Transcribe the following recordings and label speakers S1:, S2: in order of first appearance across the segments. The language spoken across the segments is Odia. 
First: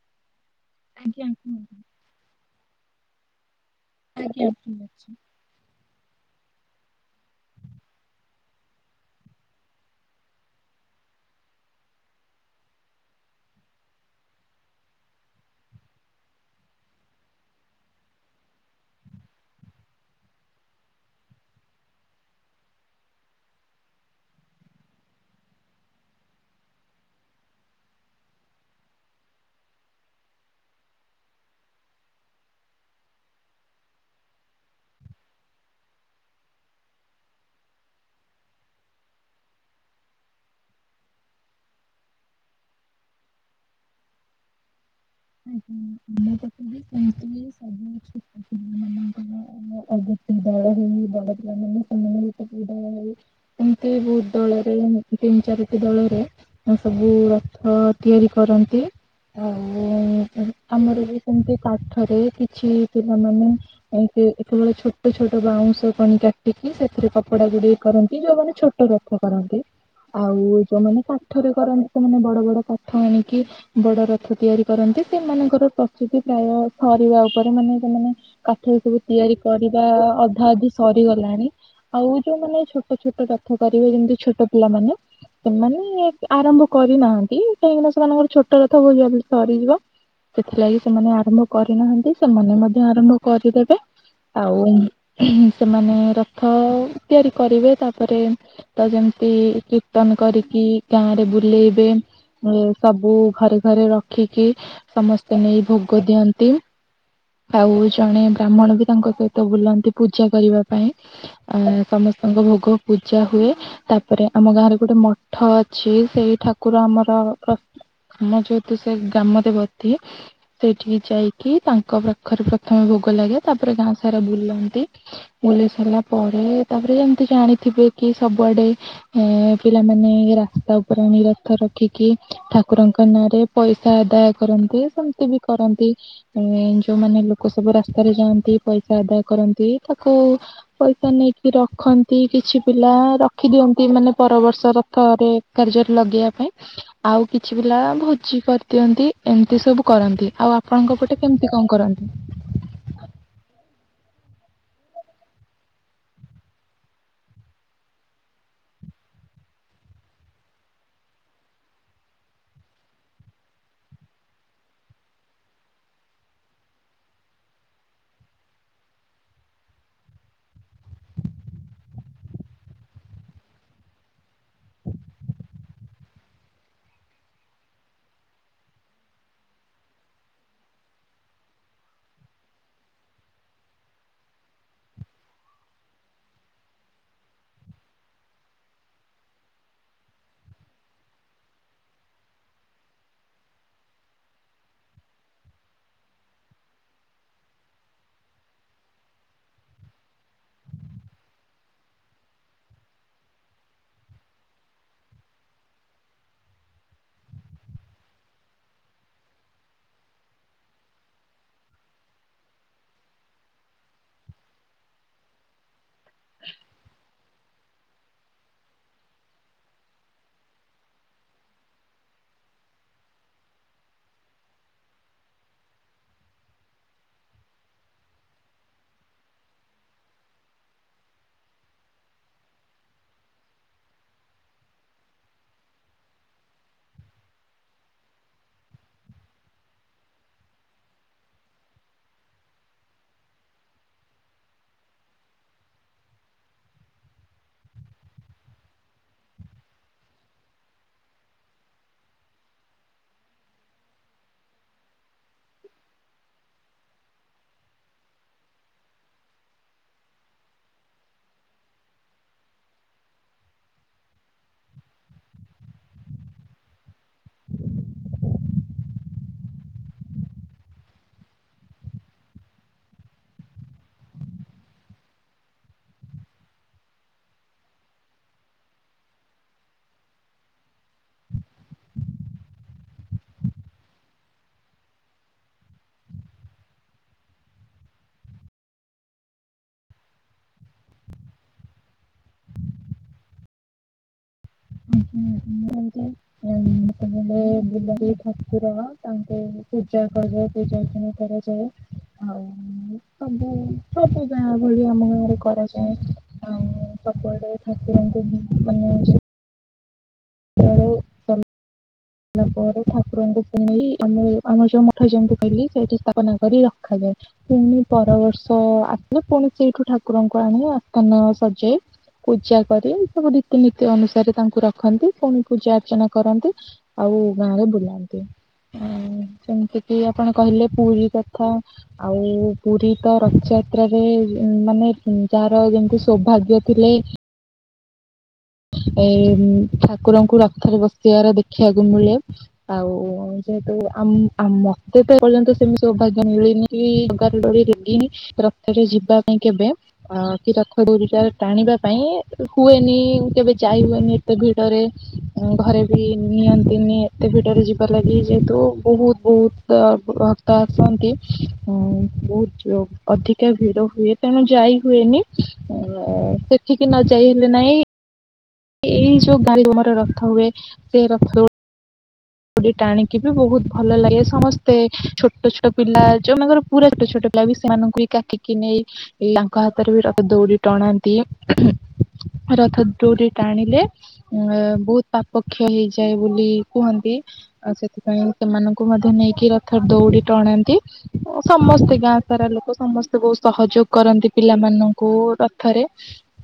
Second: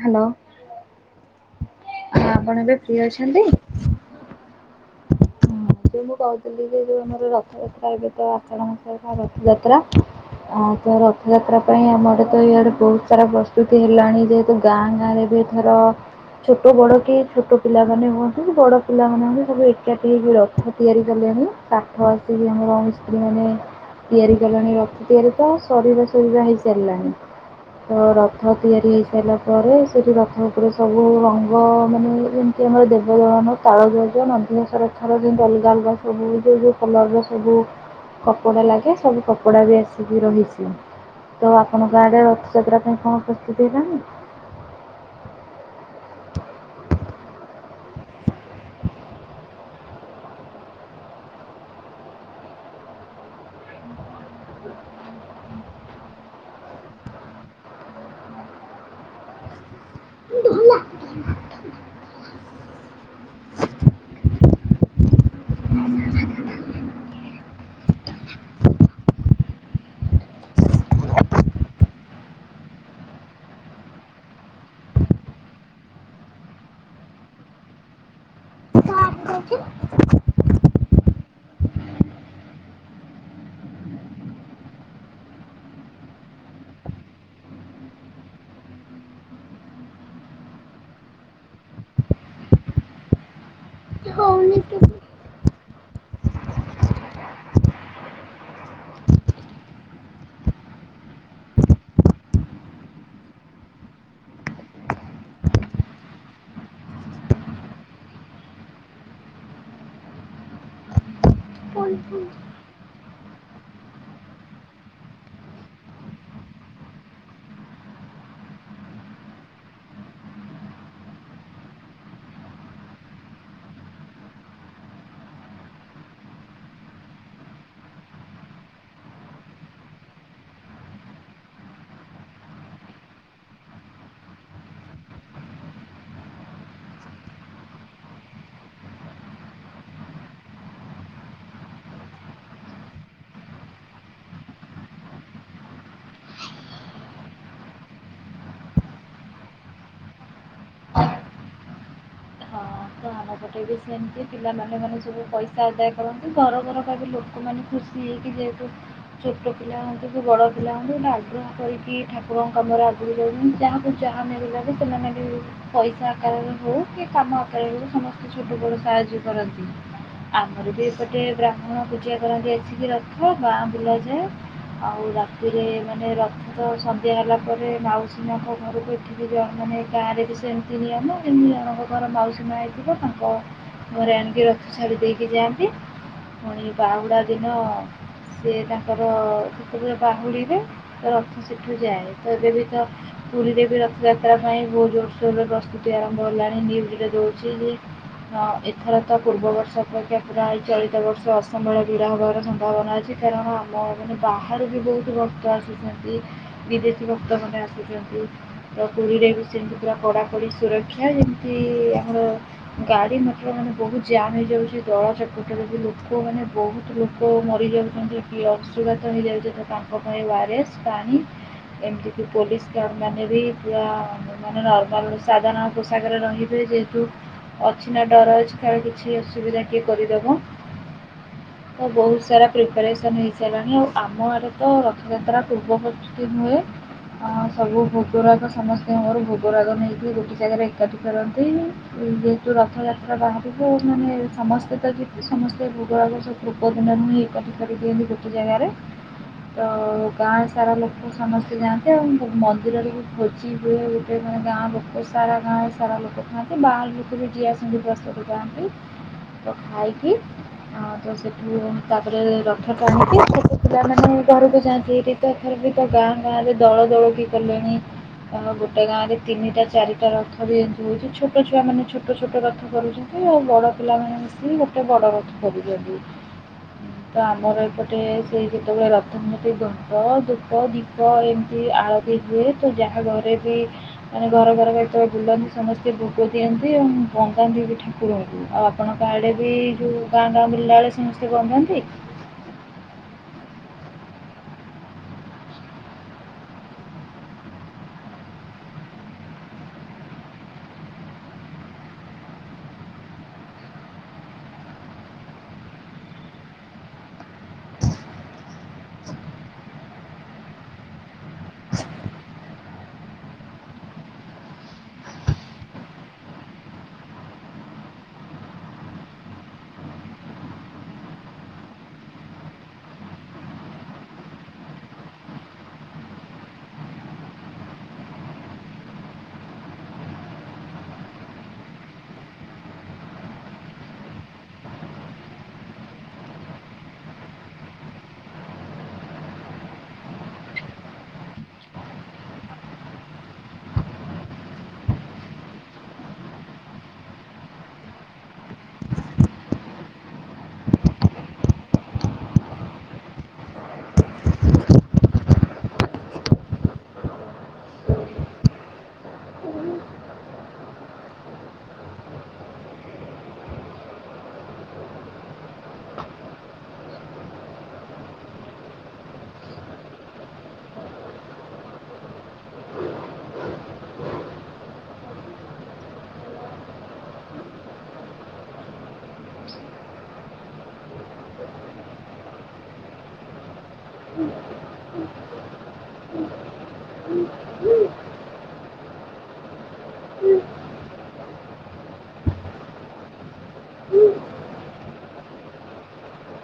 S1: ହ୍ୟାଲୋ।
S2: ଆଜ୍ଞା ଉଁ।
S1: ହଁ ଆପଣ ଏବେ ଫ୍ରି ଅଛନ୍ତି?
S2: ଆଜ୍ଞା ଫ୍ରି ଅଛି।
S1: ହଁ ମୁଁ କହୁଥିଲି ଯେ ଯୋଉ ଆମର ରଥଯାତ୍ରା ଏବେ ତ ଆଷାଢ ମାସ ବା ରଥଯାତ୍ରା। ଆଉ ତ ରଥଯାତ୍ରା ପାଇଁ ଆମର ତ ଇଆଡେ ବହୁତ ସାରା ପ୍ରସ୍ତୁତି ହେଲାଣି ଯେହେତୁ ଗାଁ ଗାଁ ରେ ବି ଧର ଛୋଟ ବଡ଼ କି ଛୋଟ ପିଲାମାନେ ହୁଅନ୍ତୁ କି ବଡ଼ ପିଲାମାନେ ବି ସବୁ ଏକାଠି ହେଇକି ର ଥ ତିଆରି କଲେଣିି କାଠ ଆସିକି ଆମର ମିସ୍ତ୍ରୀ ମାନେ ତିଆରି କଲେଣି ରଥ ତିଆରି ଟା ଶରୀର ସବୁ ଯାହା ହେଇସାରିଲାଣି। ତ ରଥ ତିଆରି ହେଇସାରିଲା ପରେ ସେଠି ରଥ ଉପରେ ସବୁ ରଙ୍ଗ ମାନେ ସେ ଆମର ଦେବଦଳନ ତାଳଧ୍ୱଜ ନନ୍ଦିଘୋଷ ରଥ ର ଅଲଗା ଅଲଗା ସବୁ ଯୋଉ ଯୋଉ କଲର ର ସବୁ କପଡ଼ା ଲାଗେ ସବୁ କପଡ଼ା ବି ଆସିକି ରହିଛି। ତ ଆପଣଙ୍କ ଆଡେ ରଥଯାତ୍ରା ପାଇଁ କଣ ପ୍ରସ୍ତୁତି ହେଲାଣି?
S2: [unintelligible] [unintelligible] ଏମିତି ବହୁତ ଦଳରେ ତିନି ଚାରିଟି ଦଳର ସବୁ ରଥ ତିଆରି କରନ୍ତି ଆଉ
S1: [unintelligible]
S2: ଆମର ବି ସେମିତି ପାଠରେ କିଛି ପିଲାମାନେ ଏ ତେ କେବଳେ ଛୋଟ ଛୋଟ ବାଉଁଶ କଣି କାଟିକି ସେଥିରେ କପଡା ଗୁଡିକ କରନ୍ତି ଯୋଉମାନେ ଛୋଟ ଟ ରଥ କରନ୍ତି। ଆଉ ଯୋଉମାନେ କାଠରେ କରନ୍ତି ସେମାନେ ବଡ ବଡ କାଠ ଆଣିକି ବଡ ରଥ ତିଆରି କରନ୍ତି ସେମାନଙ୍କର ପ୍ରସ୍ତୁତି ପ୍ରାୟ ସରିବା ଉପରେ ମାନେ ସେମାନେ କାଠରେ ସବୁ ତିଆରି
S1: ହେଲାଣି
S2: କରିବା ଅଧା ଅଧି ସରିଗଲାଣି। ଆଉ ଯୋଉମାନେ ଛୋଟ ଛୋଟ କଥା କରିବେ ଯେମିତି ଛୋଟ ପିଲାମାନେ ସେମାନେ ଆରମ୍ଭ କରିନାହାନ୍ତି କାହିଁକିନା ସେମାନଙ୍କର ଛୋଟ ରଥ [unintelligible] ସରିଯିବ ସେଥିଲାଗି ସେମାନେ ଆରମ୍ଭ କରିନାହାନ୍ତି ସେମାନେ ମଧ୍ୟ ଆରମ୍ଭ କରିଦେବେ। ଆଉ ସେମାନେ ରଥ ତିଆରି କରିବେ ତାପରେ ତ ଯେମିତି କୀର୍ତ୍ତନ କରିକି ଗାଁ ରେ ବୁଲେଇବେ। ଏ ସବୁ ଘରେ ଘରେ ରଖିକି ସମସ୍ତେ ନେଇ ଭୋଗ ଦିଅନ୍ତି। ଆଉ ଜଣେ ବ୍ରାହ୍ମଣ ବି ତାଙ୍କ ସହିତ ବୁଲନ୍ତି ପୂଜା କରିବା ପାଇଁ। ଆ ସମସ୍ତଙ୍କ ଭୋଗ ପୂଜା ହୁଏ। ତାପରେ ଆମ ଗାଁରେ ଗୋଟେ ମଠ ଅଛି ସେଇ ଠାକୁର ଆମର ର ଆମ ଯଉ ତୁ ସେ ଗ୍ରାମ ଦେବତୀ ସେଇଠିକି ଯାଇକି ତାଙ୍କ ପାଖରେ ପ୍ରଥମେ ଭୋଗ ଲାଗେ ତାପରେ ଗାଁ ସାରା ବୁଲନ୍ତି। ବୁଲେଇ ସାରିଲା ପରେ ତାପରେ ଯେମତି ଜାଣିଥିବେ କି ସବୁଆଡେ ଏ ପିଲାମାନେ ରାସ୍ତା ଉପରେ ନିରଥ ରଖିକି ଠାକୁରଙ୍କ ନାଁରେ ପଇସା ଆଦାୟ କରନ୍ତି ସେମିତି ବି କରନ୍ତି। ଏ ଯୋଉମାନେ ଲୋକ ସବୁ ରାସ୍ତାରେ ଯାଆନ୍ତି ପଇସା ଆଦାୟ କରନ୍ତି ତାକୁ ପଇସା ନେଇକି ରଖନ୍ତି କିଛି ପିଲା ରଖି ଦିଅନ୍ତି ମାନେ ପର ବର୍ଷର ରଥରେ କାର୍ଯ୍ୟରେ ଲଗେଇବା ପାଇଁ ଆଉ କିଛି ପିଲା ବହୁତ କିଛି କରିଦିଅନ୍ତି ଏମିତି ସବୁ କରନ୍ତି ଆଉ ଆପଣଙ୍କ ପଟେ କେମିତି କଣ କରନ୍ତି।
S1: ତାପଟେ ବି ସେମିତି ପିଲାମାନେ ମାନେ ସବୁ ପଇସା ଆଦାୟ କରନ୍ତି ଘର ଘର ପାଇଁ ବି ଲୋକମାନେ ଖୁସ ନେଇକି ଦେଦୁ। ଛୋଟ ପିଲା ହୁଅନ୍ତୁ କି ବଡ ପିଲା ହୁଅନ୍ତୁ ଗୋଟେ ଆଗ୍ରହ କରିକି ଠାକୁରଙ୍କ କାମରେ ଯାହାକୁ ଯାହା ମିଳିଲେ ବି ସେମାନେ ବି ପଇସା ଆକାରରେ ହେଉ କି କାମ ଆକାରରେ ସମସ୍ତେ ଛୋଟ ବଡ଼ ସାହାଯ୍ୟ କରନ୍ତି। ଆମର ବି ଏପଟେ ବ୍ରାହ୍ମଣ ପୂଜା କରନ୍ତି ଆସିକି ରଥ ଗାଁ ବୁଲାଯାଏ। ଆଉ ରାତିରେ ମାନେ ରଥ ତ ସନ୍ଧ୍ୟା ହେଲା ପରେ ମାଉସୀ ମାଙ୍କ ଘରକୁ [unintelligible] ମାନେ ଗାଁରେ ବି ସେମିତି ନିଅମ ଏମିତି ଜଣଙ୍କ ଘର ମାଉସୀ ମା ଥିବ ତାଙ୍କ ଘରେ ଆଣିକି ରଥ ଛାଡ଼ି ଦେଇକି ଯାଆନ୍ତି। ପୁଣି ବାହୁଡ଼ା ଦିନ। ସିଏ ତାଙ୍କର ସେତେବେଳେ ବାହୁଡ଼ିବେ ତ ରଥ ସେଠୁ ଯାଏ ତ ଏବେ ବି ତ ପୁରୀ ରେ ବି ରଥଯାତ୍ରା ପାଇଁ ବହୁତ ଜୋରସୋର ରେ ପ୍ରସ୍ତୁତି ଆରମ୍ଭ ହେଲାଣି ନ୍ୟୁଜ ରେ ଦଉଛି। ଅ ଏଥର ତ ପୂର୍ବ ବର୍ଷ ଅପେକ୍ଷା ପୁରା ଚଳିତ ବର୍ଷ ଅସମ୍ଭାଳ ଭିଡା ହବାର ସମ୍ଭାବନା ଅଛି। କାରଣ ଆମ ମାନେ ବାହାରୁ ବି ବହୁତ ଭକ୍ତ ଆସୁଛନ୍ତି। ବିଦେଶୀ ଭକ୍ତ ମାନ ଆସୁଛନ୍ତି। ତ ପୁରୀରେ ବି ସେମିତି ପୁରା କଡା କଡି ସୁରକ୍ଷା ଯେମିତି ଆମର। ଗାଡି ମଟର ମାନେ ବହୁତ ଜାମ୍ ହେଇଯାଉଛି ଦଳା ଚକଟାରେ ବି ଲୋକମାନେ ବହୁତ ଲୋକ ଲୋକ ମରିଯାଉଛନ୍ତି କି ଅଂଶୁଘାତ ହେଇଯାଉଛନ୍ତି ତାଙ୍କ ପାଇଁ ୱାରସ୍ ପାଣି। ଏମିତି କି ପୋଲିସ ମାନେ ବି ପୁରା ମାନେ ନର୍ମାଲ ସାଧାରଣ ପୋଷାକରେ ରହିବେ ଯେ ଅଛି ନା ଡର ଅଛି କାଳେ କିଛି ଅସୁବିଧା କିଏ କରିଦେବ। ତ ବହୁତ ସାରା ପ୍ରିପାରେସନ ହେଇସାରିଲାଣି ଆଉ ଆମ ଆଡେ ତ ରଥଯାତ୍ରା ପୂର୍ବବ ତି ହୁଏ। ଅ ସବୁ ଭୋଗରାଗ ସମସ୍ତିଙ୍କର ଭୋଗରାଗ ନେଇକି ଗୋଟେ ଜାଗାରେ ଏକାଠି କରନ୍ତି। ଯେହେତୁ ରଥଯାତ୍ରା ବାହାରିବୁ ମାନେ ସମସ୍ତେ ତ ଯିବେ ସମସ୍ତେ ଭୂଗରାଗ ସବୁ [unintelligible] ଏକାଠି କରିଦିଅନ୍ତି ଗୋଟେ ଜାଗାରେ। ତ ଗାଁ ସାରା ଲୋକ ସମସ୍ତେ ଯାଆନ୍ତି ଆଉ ମନ୍ଦିରରେ ବି ଭୋଜି ହୁଏ। ମାନେ ଗାଁ ଲୋକ ସାରା ଗାଁ ସାରା ଲୋକ ଥାନ୍ ସେ ବାହାର ଲୋକ ବି ଯିଏ ଆସନ୍ତି ପ୍ରସାଦ ପାଆନ୍ତି ତ ଖାଇକି। ହଁ ତ ସେଠୁ ତାପରେ ରଥ ଟାଣିକି ପିଲାମାନେ ଘରକୁ ଯାଆନ୍ତି ଏଠି ଏଥରେ ବି ତ ଗାଁ ଗାଁରେ ଦଳ ଦଳିକି କଲେଣିି। ଆ ଗୋଟେ ଗାଁ ରେ ତିନିଟା ଚାରିଟା ରଥ ବି। [unintelligible] ଛୋଟ ଛୁଆମାନେ ଛୋଟ ଛୋଟ ରଥ କରୁଛନ୍ତି। ଆଉ ବଡ଼ ପିଲାମାନେ ମିଶିକି ଗୋଟେ ବଡ଼ ରଥ କରୁଛନ୍ତି। ତ ଆମର ଏପଟେ ସେ ଯେତେବେଳେ ରଥ ନିଅନ୍ତି ଝୋଟ, ଧୂପ, ଦୀପ ତ ଏମିତି ଆଳତି ହୁଏ। ତ ଯାହା ଘରେ ବି ମାନେ ଘର ଘର ଯେତେବେଳେ ବୁଲନ୍ତି ସମସ୍ତେ ଭୋଗ ଦିଅନ୍ତି ଏବଂ ବନ୍ଦାନ୍ତି ବି ଠାକୁରଙ୍କୁ ଆଉ ଆପଣ ଙ୍କ ଆଡ଼େ ବି ଯେଉଁ ଗାଁ ଗାଁ ବୁଲିଲାବେଳେ ବନ୍ଦାନ୍ତି।
S2: [inaudible] ଉଁ ତାମଲେ ବୁଲନ୍ତି ଠାକୁର ତାଙ୍କେ ପୂଜା କରେ ପୂଜାର୍ଚ୍ଚନା କର। ଆଉ ସବୁ ସବୁ ଗାଁ ଭଳି ଆମ ଗାଁରେ କରାଯାଏ। ଆଉ ସବୁଆଡେ ଠାକୁରଙ୍କୁ ମନେ [inaudible] ଆସିଲା ପରେ ଠାକୁରଙ୍କୁ ଶୁଣେଇ ଆମ ଆମର ଯୋଉ ମଠ ଯେମିତି କହିଲି ସେଇଠି ସ୍ଥାପନା କରି ରଖାଯାଏ। ପୁଣି ପର ବର୍ଷ ଆସିଲେ ପୁଣି ସେଇଠୁ ଠାକୁରଙ୍କୁ ଆଣି ଆସ୍ଥାନ ସଜେ ପୂଜା କରି ଏ ସବୁ ରୀତିନୀତି ଅନୁସାରେ ତାଙ୍କୁ ରଖନ୍ତି ପୁଣି ପୂଜା ଅର୍ଚ୍ଚନା କରନ୍ତି। ଆଉ ଗାଁରେ ବୁଲାନ୍ତି ଉଁ ଯେମିତି କିି ଆପଣ କହିଲେ ପୁରୀ କଥା। ଆଉ ପୁରୀ ତ ରଥଯାତ୍ରାରେ ମାନେ ଯାହାର ଯେମିତି ସୌଭାଗ୍ୟ ଥିଲେ। ଏ ଠାକୁରଙ୍କୁ ରାଥରେ ବସିବାର ଦେଖିବାକୁ ମିଳେ। ଆଉ ଯେହେତୁ ଆମ୍ ଆ ମତେ ଏପର୍ଯ୍ୟନ୍ତ ସେମିତି ସୌଭାଗ୍ୟ ମିଳିନି। କି ଜାଗାର ଡୋରି ଲାଗିନି ରଥରେ ଯିବା ପାଇଁ କେବେ। ଅ କି ରଥ ଦୌଡି ଟା ଟାଣିବା ପାଇଁ ହୁଏନି। କେବେ ଯାଇହୁଏନି ଏତେ ଭିଡରେ। ଘରେ ବି ନିଅନ୍ତିନି ଏତେ ଭିଡରେ ଯିବା ଲାଗି ଯେହେତୁ ବହୁତ ବହୁତ ତ ଆସନ୍ତି ବହୁତ ଅଧିକା ଭିଡ ହୁଏ ତେଣୁ ଯାଇ ହୁଏନି। ସେଠିକି ନ ଯାଇ ହେଲେ ନାଇଁ। ଏଇ ଯୋଉ କାଲୁଘରେ ରଥ ହୁଏ ସେ ରଥ ଦଉଡ଼ି ଟାଣିକି ବି ବହୁତ ଭଲ ଲାଗେ ସମସ୍ତେ ଛୋଟ ଛୋଟ ପିଲା ଯୋଉମାନଙ୍କର ପୁରା ଛୋଟ ଛୋଟ ପିଲା ବି ସେମାନଙ୍କୁ ବି କାଖେଇକି ନେଇ ପିଲାଙ୍କ ହାତରେ ବି ରଥ ଦଉଡି ଟଣାନ୍ତି। ରଥ ଦଉଡ଼ି ଟାଣିଲେ। ଉଁ ବହୁତ ପାପକ୍ଷୟ ହେଇଯାଏ ବୋଲି କୁହନ୍ତି। ଆଉ ସେଥିପାଇଁ ସେମାନଙ୍କୁ ମଧ୍ୟ ନେଇକି ରଥରେ ଦଉଡି ଟଣାନ୍ତି। ସମସ୍ତେ ଗାଁ ସାରା ଲୋକ ସମସ୍ତେ ବହୁତ ସହଯୋଗ କରନ୍ତି ପିଲାମାନଙ୍କୁ ରଥରେ।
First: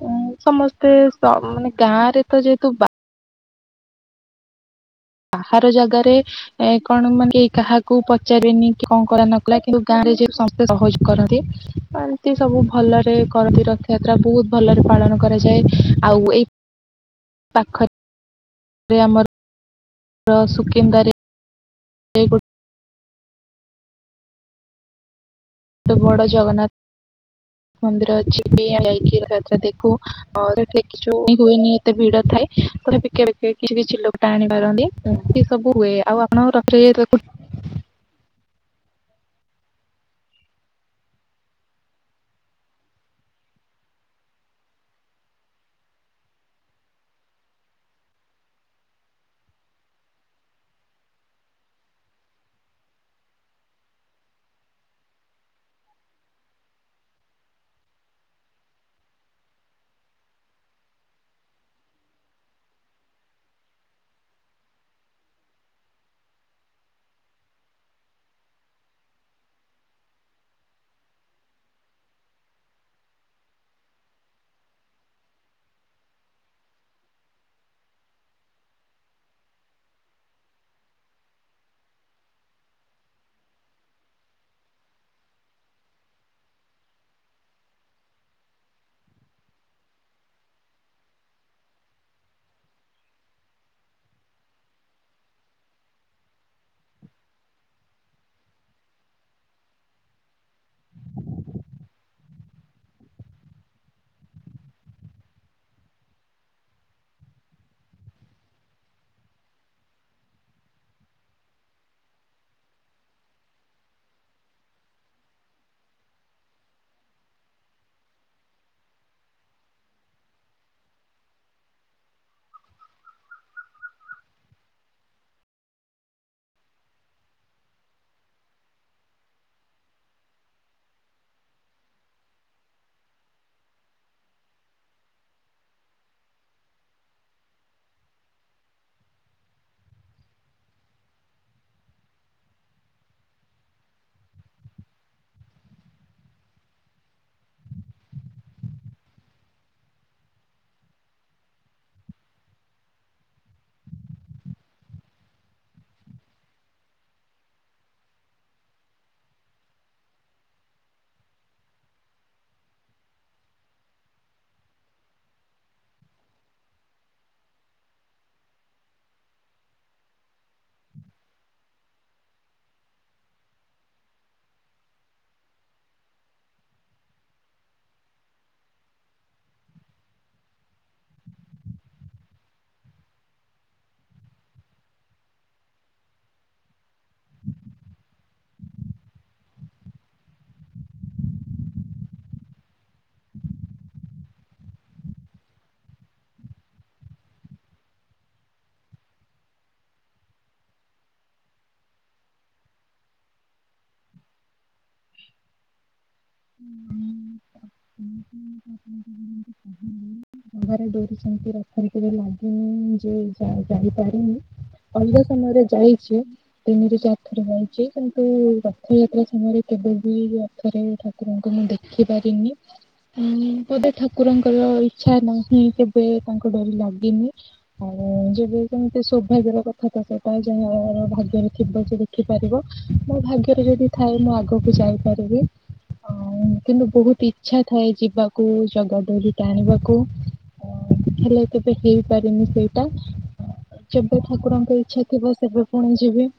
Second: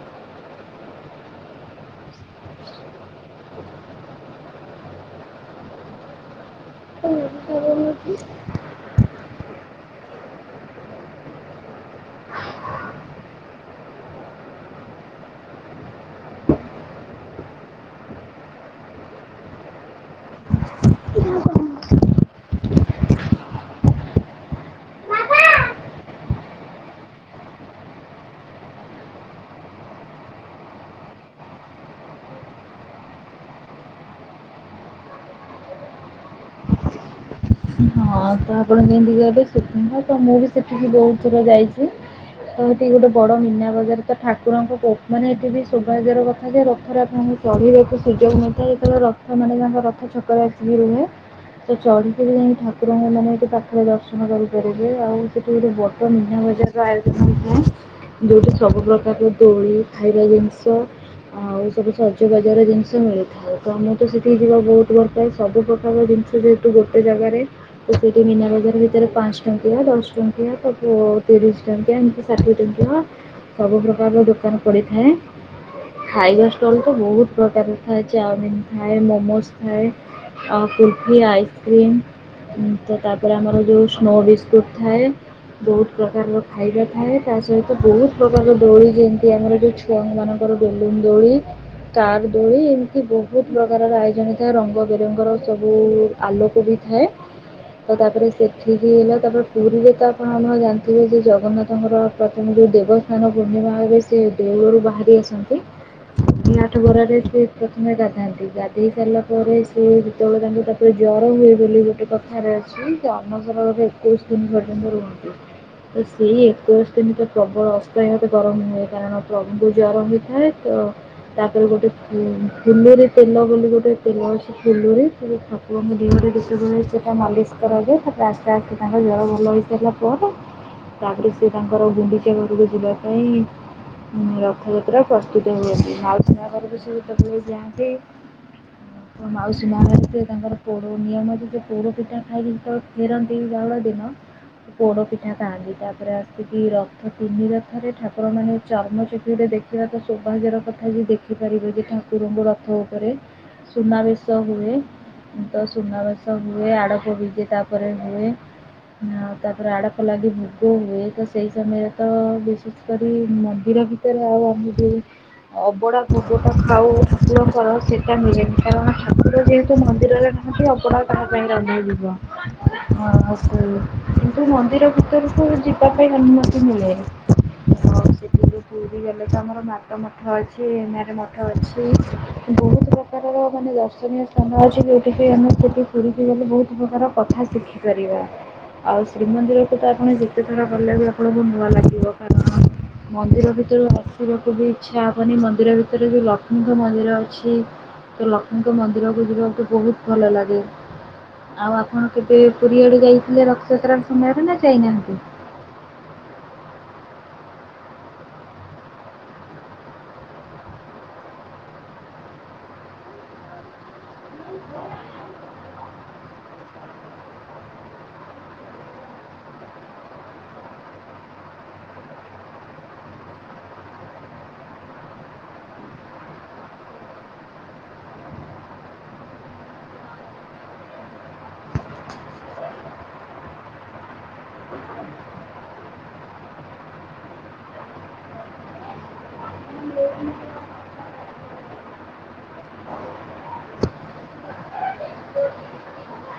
S2: ଉଁ ସମସ୍ତେ ମାନେ ଗାଁରେ ତ ଯେହେତୁ ବାହାର ଜାଗାରେ ଏ କଣ ମାନେ କାହାକୁ ପଚାରିବନି କି କଣ କଲାନକଲା କିନ୍ତୁ ଗାଁରେ ଯେ ସମସ୍ତେ ସହଯୋଗ କରନ୍ତି। ଏତି ସବୁ ଭଲରେ କରନ୍ତି ରଥଯାତ୍ରା। ବହୁତ ଭଲରେ ପାଳନ କରାଯାଏ। ଆଉ ଏଇ
S1: [inaudible]
S2: ପାଖରେ ଆମର ସୁକିନ୍ଦାରେ ଗୋ ଗୋଟେ ବଡ଼ ଜଗନ୍ନାଥ।
S1: [inaudible]
S2: ମନ୍ଦିର ଅଛି ବି ଯାଇକି ଯାତ୍ରା ଦେଖୁ ଆଉ ସେଠି କିଛି ହୁଏନି। ଏତେ ଭିଡ ଥାଏ ତା ପିକେ ପିକେ କିଛି କିଛି ଲୋକଟା ଆଣି ପାରନ୍ତି ଏମିତି ସବୁ ହୁଏ। ଆପଣ ରଥଯାତ୍ରାକୁ
S1: ହଁ ତ ଆପଣ ଯେମିତି କହିଲେ ସୁକିନ୍ଦା ତ ମୁଁ ବି ସେଠିକି ବହୁତ ଥର ଯାଇଛି। ତ ଏଠି ଗୋଟେ ବଡ ମୀନାବଜାର ତ ଠାକୁରଙ୍କ ମାନେ ଏଠି ବି ସୌଭାଗ୍ୟର କଥା ଯାଏ ରଥରେ ଆପଣଙ୍କୁ ଚଢିବାକୁ ସୁଯୋଗ ମିଳିଥାଏ ଯେତେବେଳେ ରଥ ମାନେ ତାଙ୍କ ରଥ ଛକରେ ଆସିକି ରୁହେ ସେ ଚଢି ସେଠି ଯାଇକି ଠାକୁରଙ୍କ ମାନେ ଏଠି ପାଖରେ ଦର୍ଶନ କରିପାରିବେ ଆଉ ସେଠି ଗୋଟେ ବଡ ମୀନା ବଜାର [unintelligible] ଯୋଉଠି ସବୁ ପ୍ରକାର ଦୋଳି, ଖାଇବା ଜିନିଷ ଆଉ ସବୁ ସଜବାଜର ଜିନିଷ ମିଳିଥାଏ। ତ ମୁଁ ତ ସେଠିକି ଯିବାକୁ ବହୁତ ଭଲପାଏ ସବୁ ପ୍ରକାର ଜିନିଷ ଯେହେତୁ ଗୋଟେ ଜାଗାରେ ତ ସେଇଠି ମିନା ବଜାର ଭିତରେ ପାଞ୍ଚ ଟଙ୍କିଆ, ଦଶ ଟଙ୍କିଆ ତ ତିରିଶ ଟଙ୍କିଆ ଏମିତି ସବୁ ଷାଠିଏ ଟଙ୍କିଆ ସବୁ ପ୍ରକାରର ଦୋକାନ ପଡିଥାଏ। ଖାଇବା ଷ୍ଟଲ ତ ବହୁତ ପ୍ରକାର ଥାଏ। ଚାଉମିିନ ଥାଏ ମୋମୋସ ଥାଏ। ଆଉ କୁଲଫି ଆଇ କ୍ରିମ୍ ତ ତାପରେ ଆମର ଯୋଉ ସ୍ନୋ ବିସ୍କୁଟ ଥାଏ। ବହୁତ ପ୍ରକାରର ଖାଇବା ଥାଏ। ତା ସହିତ ବହୁତ ପ୍ରକାରର ଦୋଳି ଯେମିତି ଆମର ଯୋଉ ଛୁଆମାନଙ୍କର ବେଲୁନ ଦୋଳି କାର ଦୋଳି ଏମିତି ବହୁତ ପ୍ରକାରର ଆୟୋଜନ ଥାଏ। ରଙ୍ଗ ବେରଙ୍ଗର ସବୁ ଆଲୋକ ବି ଥାଏ। ତ ତାପରେ ସେଠିକି ହେଲା ତାପରେ ପୁରୀରେ ତ ଆପଣ ଆମ ଜାଣିଥିବେ ଯେ ଜଗନ୍ନାଥଙ୍କର ପ୍ରଥମେ ଯୋଉ ଦେବସ୍ନାନ ପୂର୍ଣ୍ଣିମାରେ ସେ ଦେଉଳରୁ ବାହାରି ଆସନ୍ତି। ଶହେ ଆଠ ଗରାରେ ସେ ପ୍ରଥମେ ଗାଧାନ୍ତି ଗାଧେଇ ସାରିଲା ପରେ ସେ ଯେତେବେଳେ ତାଙ୍କୁ ତ ଜ୍ୱର ହୁଏ ବୋଲି ଗୋଟେ କଥାରେ ଅଛି ଯେ ଅନ୍ନସନ ଏକୋଇଶ ଦିନ ପର୍ଯ୍ୟନ୍ତ ରୁହନ୍ତି। ତ ସେଇ ଏକୋଇଶ ଦିନ ତ ପ୍ରବଳ ଅସ୍ଥାୟୀ ଭାବେ ଗରମ ହୁଏ, କାରଣ ପ୍ରଭୁଙ୍କୁ ଜ୍ୱର ହେଇଥାଏ। ତ୍ ତାପରେ ଗୋଟେ ଫୁଲୁରି ତେଲ ବୋଲି ଗୋଟେ ତେଲ ଅଛି ଫୁଲୁରି [unintelligible] ଦିହରେ ଯେତେବେଳେ ସେଇଟା ମାଲିସ କରାଯାଏ। ତାପରେ ଆସ୍ତେ ଆସ୍ତେ ତାଙ୍କ ଜ୍ଵର ଭଲ ହୋଇସାରିଲା ପରେ ତାପରେ ସେ ତାଙ୍କର ଗୁଣ୍ଡିଚା ଘରକୁ ଯିବା ପାଇଁ ରଥଯାତ୍ରା ପ୍ରସ୍ତୁତ ହୁଅନ୍ତି। ମାଉସି ମା ଘରକୁ ସିଏ ଯେତେବେଳେ ଯାଆନ୍ତି। ମାଉସୀ ମା ତାଙ୍କର ପୋଡ ନିୟମ ଅଛି ଯେ ପୋଡ ପିଠା ଖାଇଲେ ତ ଫେରନ୍ତି ବାହୁଡା ଦିନ। ପୋଡ ପିଠା ଖାଆନ୍ତି ତାପରେ ଆସିକି ରଥ ତିନି ରଥରେ ଠାକୁରମାନେ ଚର୍ମ ଚୁପିରେ ଦେଖ ସେଟା ତ ସୌଭାଗର କଥା ଯେ ଦେଖିପାରିବେ ଯେ ଠାକୁରଙ୍କୁ ରଥ ଉପରେ ସୁନାବେଶ ହୁଏ। ତ ସୁନାବେଶ ହୁଏ ଆଡପ ବିଜେ ତାପରେ ହୁଏ। ଆଉ ତାପରେ ଆଡପ ଲାଗି ଭୋଗ ହୁଏ। ତ ସେଇ ସମୟରେ ତ ବିଶେଷ କରି ମନ୍ଦିର ରେ ଆମକୁ ଅବଢା ଭୋଗଟା ଖାଉ ଠାକୁରଙ୍କର ସେଇଟା ମିଳେନି କାରଣ ଠାକୁର ଯେହେତୁ ମନ୍ଦିର [unintelligible] ଅଭଡା ତାଙ୍କ ପାଇଁ ରନ୍ଧା ଯିବ। ହଁ କିନ୍ତୁ ମନ୍ଦିର ଭିତରକୁ ଯିବା ପାଇଁ ଅନୁମତି ମିଳେ। ହଉ ସେ ପୁରୀ ଗଲେ ତ ଆମର ମାତା ମଠ ଅଛି ଏମାର ମଠ ଅଛି ବହୁତ। ପ୍ରକାରର ମାନେ ଦର୍ଶନୀୟ ସ୍ଥାନ ଅଛି। ସେ ଆମେ ପୁରୀକି ଗଲେ ବହୁତ ପ୍ରକାର କଥା ଶିଖିପାରିବା। ଆଉ ଶ୍ରୀମନ୍ଦିରକୁ ତ ଆପଣ ଯେତେ ଥର ଗଲେ ବି ଆପଣଙ୍କୁ ନୂଆ ଲାଗିବ। କାରଣ ମନ୍ଦିର ଭିତରୁ ଆସିବାକୁ ବି ଇଚ୍ଛା ହବନି ମନ୍ଦିର ଭିତରେ ଯୋଉ ଲକ୍ଷ୍ମୀଙ୍କ ମନ୍ଦିର ଅଛି। ତ ଲକ୍ଷ୍ମୀଙ୍କ ମନ୍ଦିରକୁ ଯିବାକୁ ବହୁତ ଭଲ ଲାଗେ। ଆଉ ଆପଣ କେବେ ପୁରୀଆଡେ ଯାଇଥିଲେ ରଥଯାତ୍ରା ସମୟରେ ନା ଯାଇନାହାନ୍ତି?
S2: [unintelligible] ହୁଁ ହୁଁ।
S1: [inaudible]
S2: ଜଗାର ଡୋରି ସେମିତି ରଥରେ କେବେ ଲାଗିନି ଯେ ଯାଇପାରିନି। ଅଲଗା ସମୟରେ ଯାଇଛି। ତିନିରୁ ଚାରି ଥର ଯାଇଚି କିନ୍ତୁ ରଥଯାତ୍ରା ସମୟରେ କେବେବି ରଥରେ ଠା କୁରଙ୍କୁ ମୁଁ ଦେଖି ପାରିନି। ଉଁ ପଦ ଠାକୁରଙ୍କର ଇଚ୍ଛା ନାହିଁ କେବେ ତାଙ୍କ ଡୋରି ଲାଗିନି। ଆଉ ଯେବେ ସେମିତି ସୌଭାଗ୍ୟର କଥା ତ ସେଇଟା ଯାହା ଭାଗ୍ୟରେ ଥିବ ଯେ ଦେଖିପାରିବ। ମୋ ଭାଗ୍ୟରେ ଯଦି ଥାଏ ମୁଁ ଆଗକୁ ଯାଇପାରିବି ଆଁ ଉ କିନ୍ତୁ ବହୁତ ଇ ଚ୍ଛା ଥାଏ ଯିବାକୁ ଜଗା ଡୋରି ଟାଣିବାକୁ। ଅଁ ହେଲେ କେବେ ହେଇପାରିନି ସେଇଟା। ଯେବେ ଠାକୁରଙ୍କ ଇଚ୍ଛା ଥିବ ସେବେ ପୁଣି ଯିବି।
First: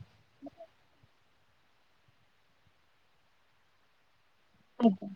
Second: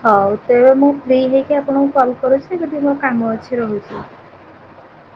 S1: ହଉ ତେବେ ମୁଁ ଫ୍ରି ହେଇକି ଆପଣଙ୍କୁ କଲ କରୁଛି ଯଦି ମୋ କାମ ଅଛି ରହୁଚି।
S2: ଆଜ୍ଞା।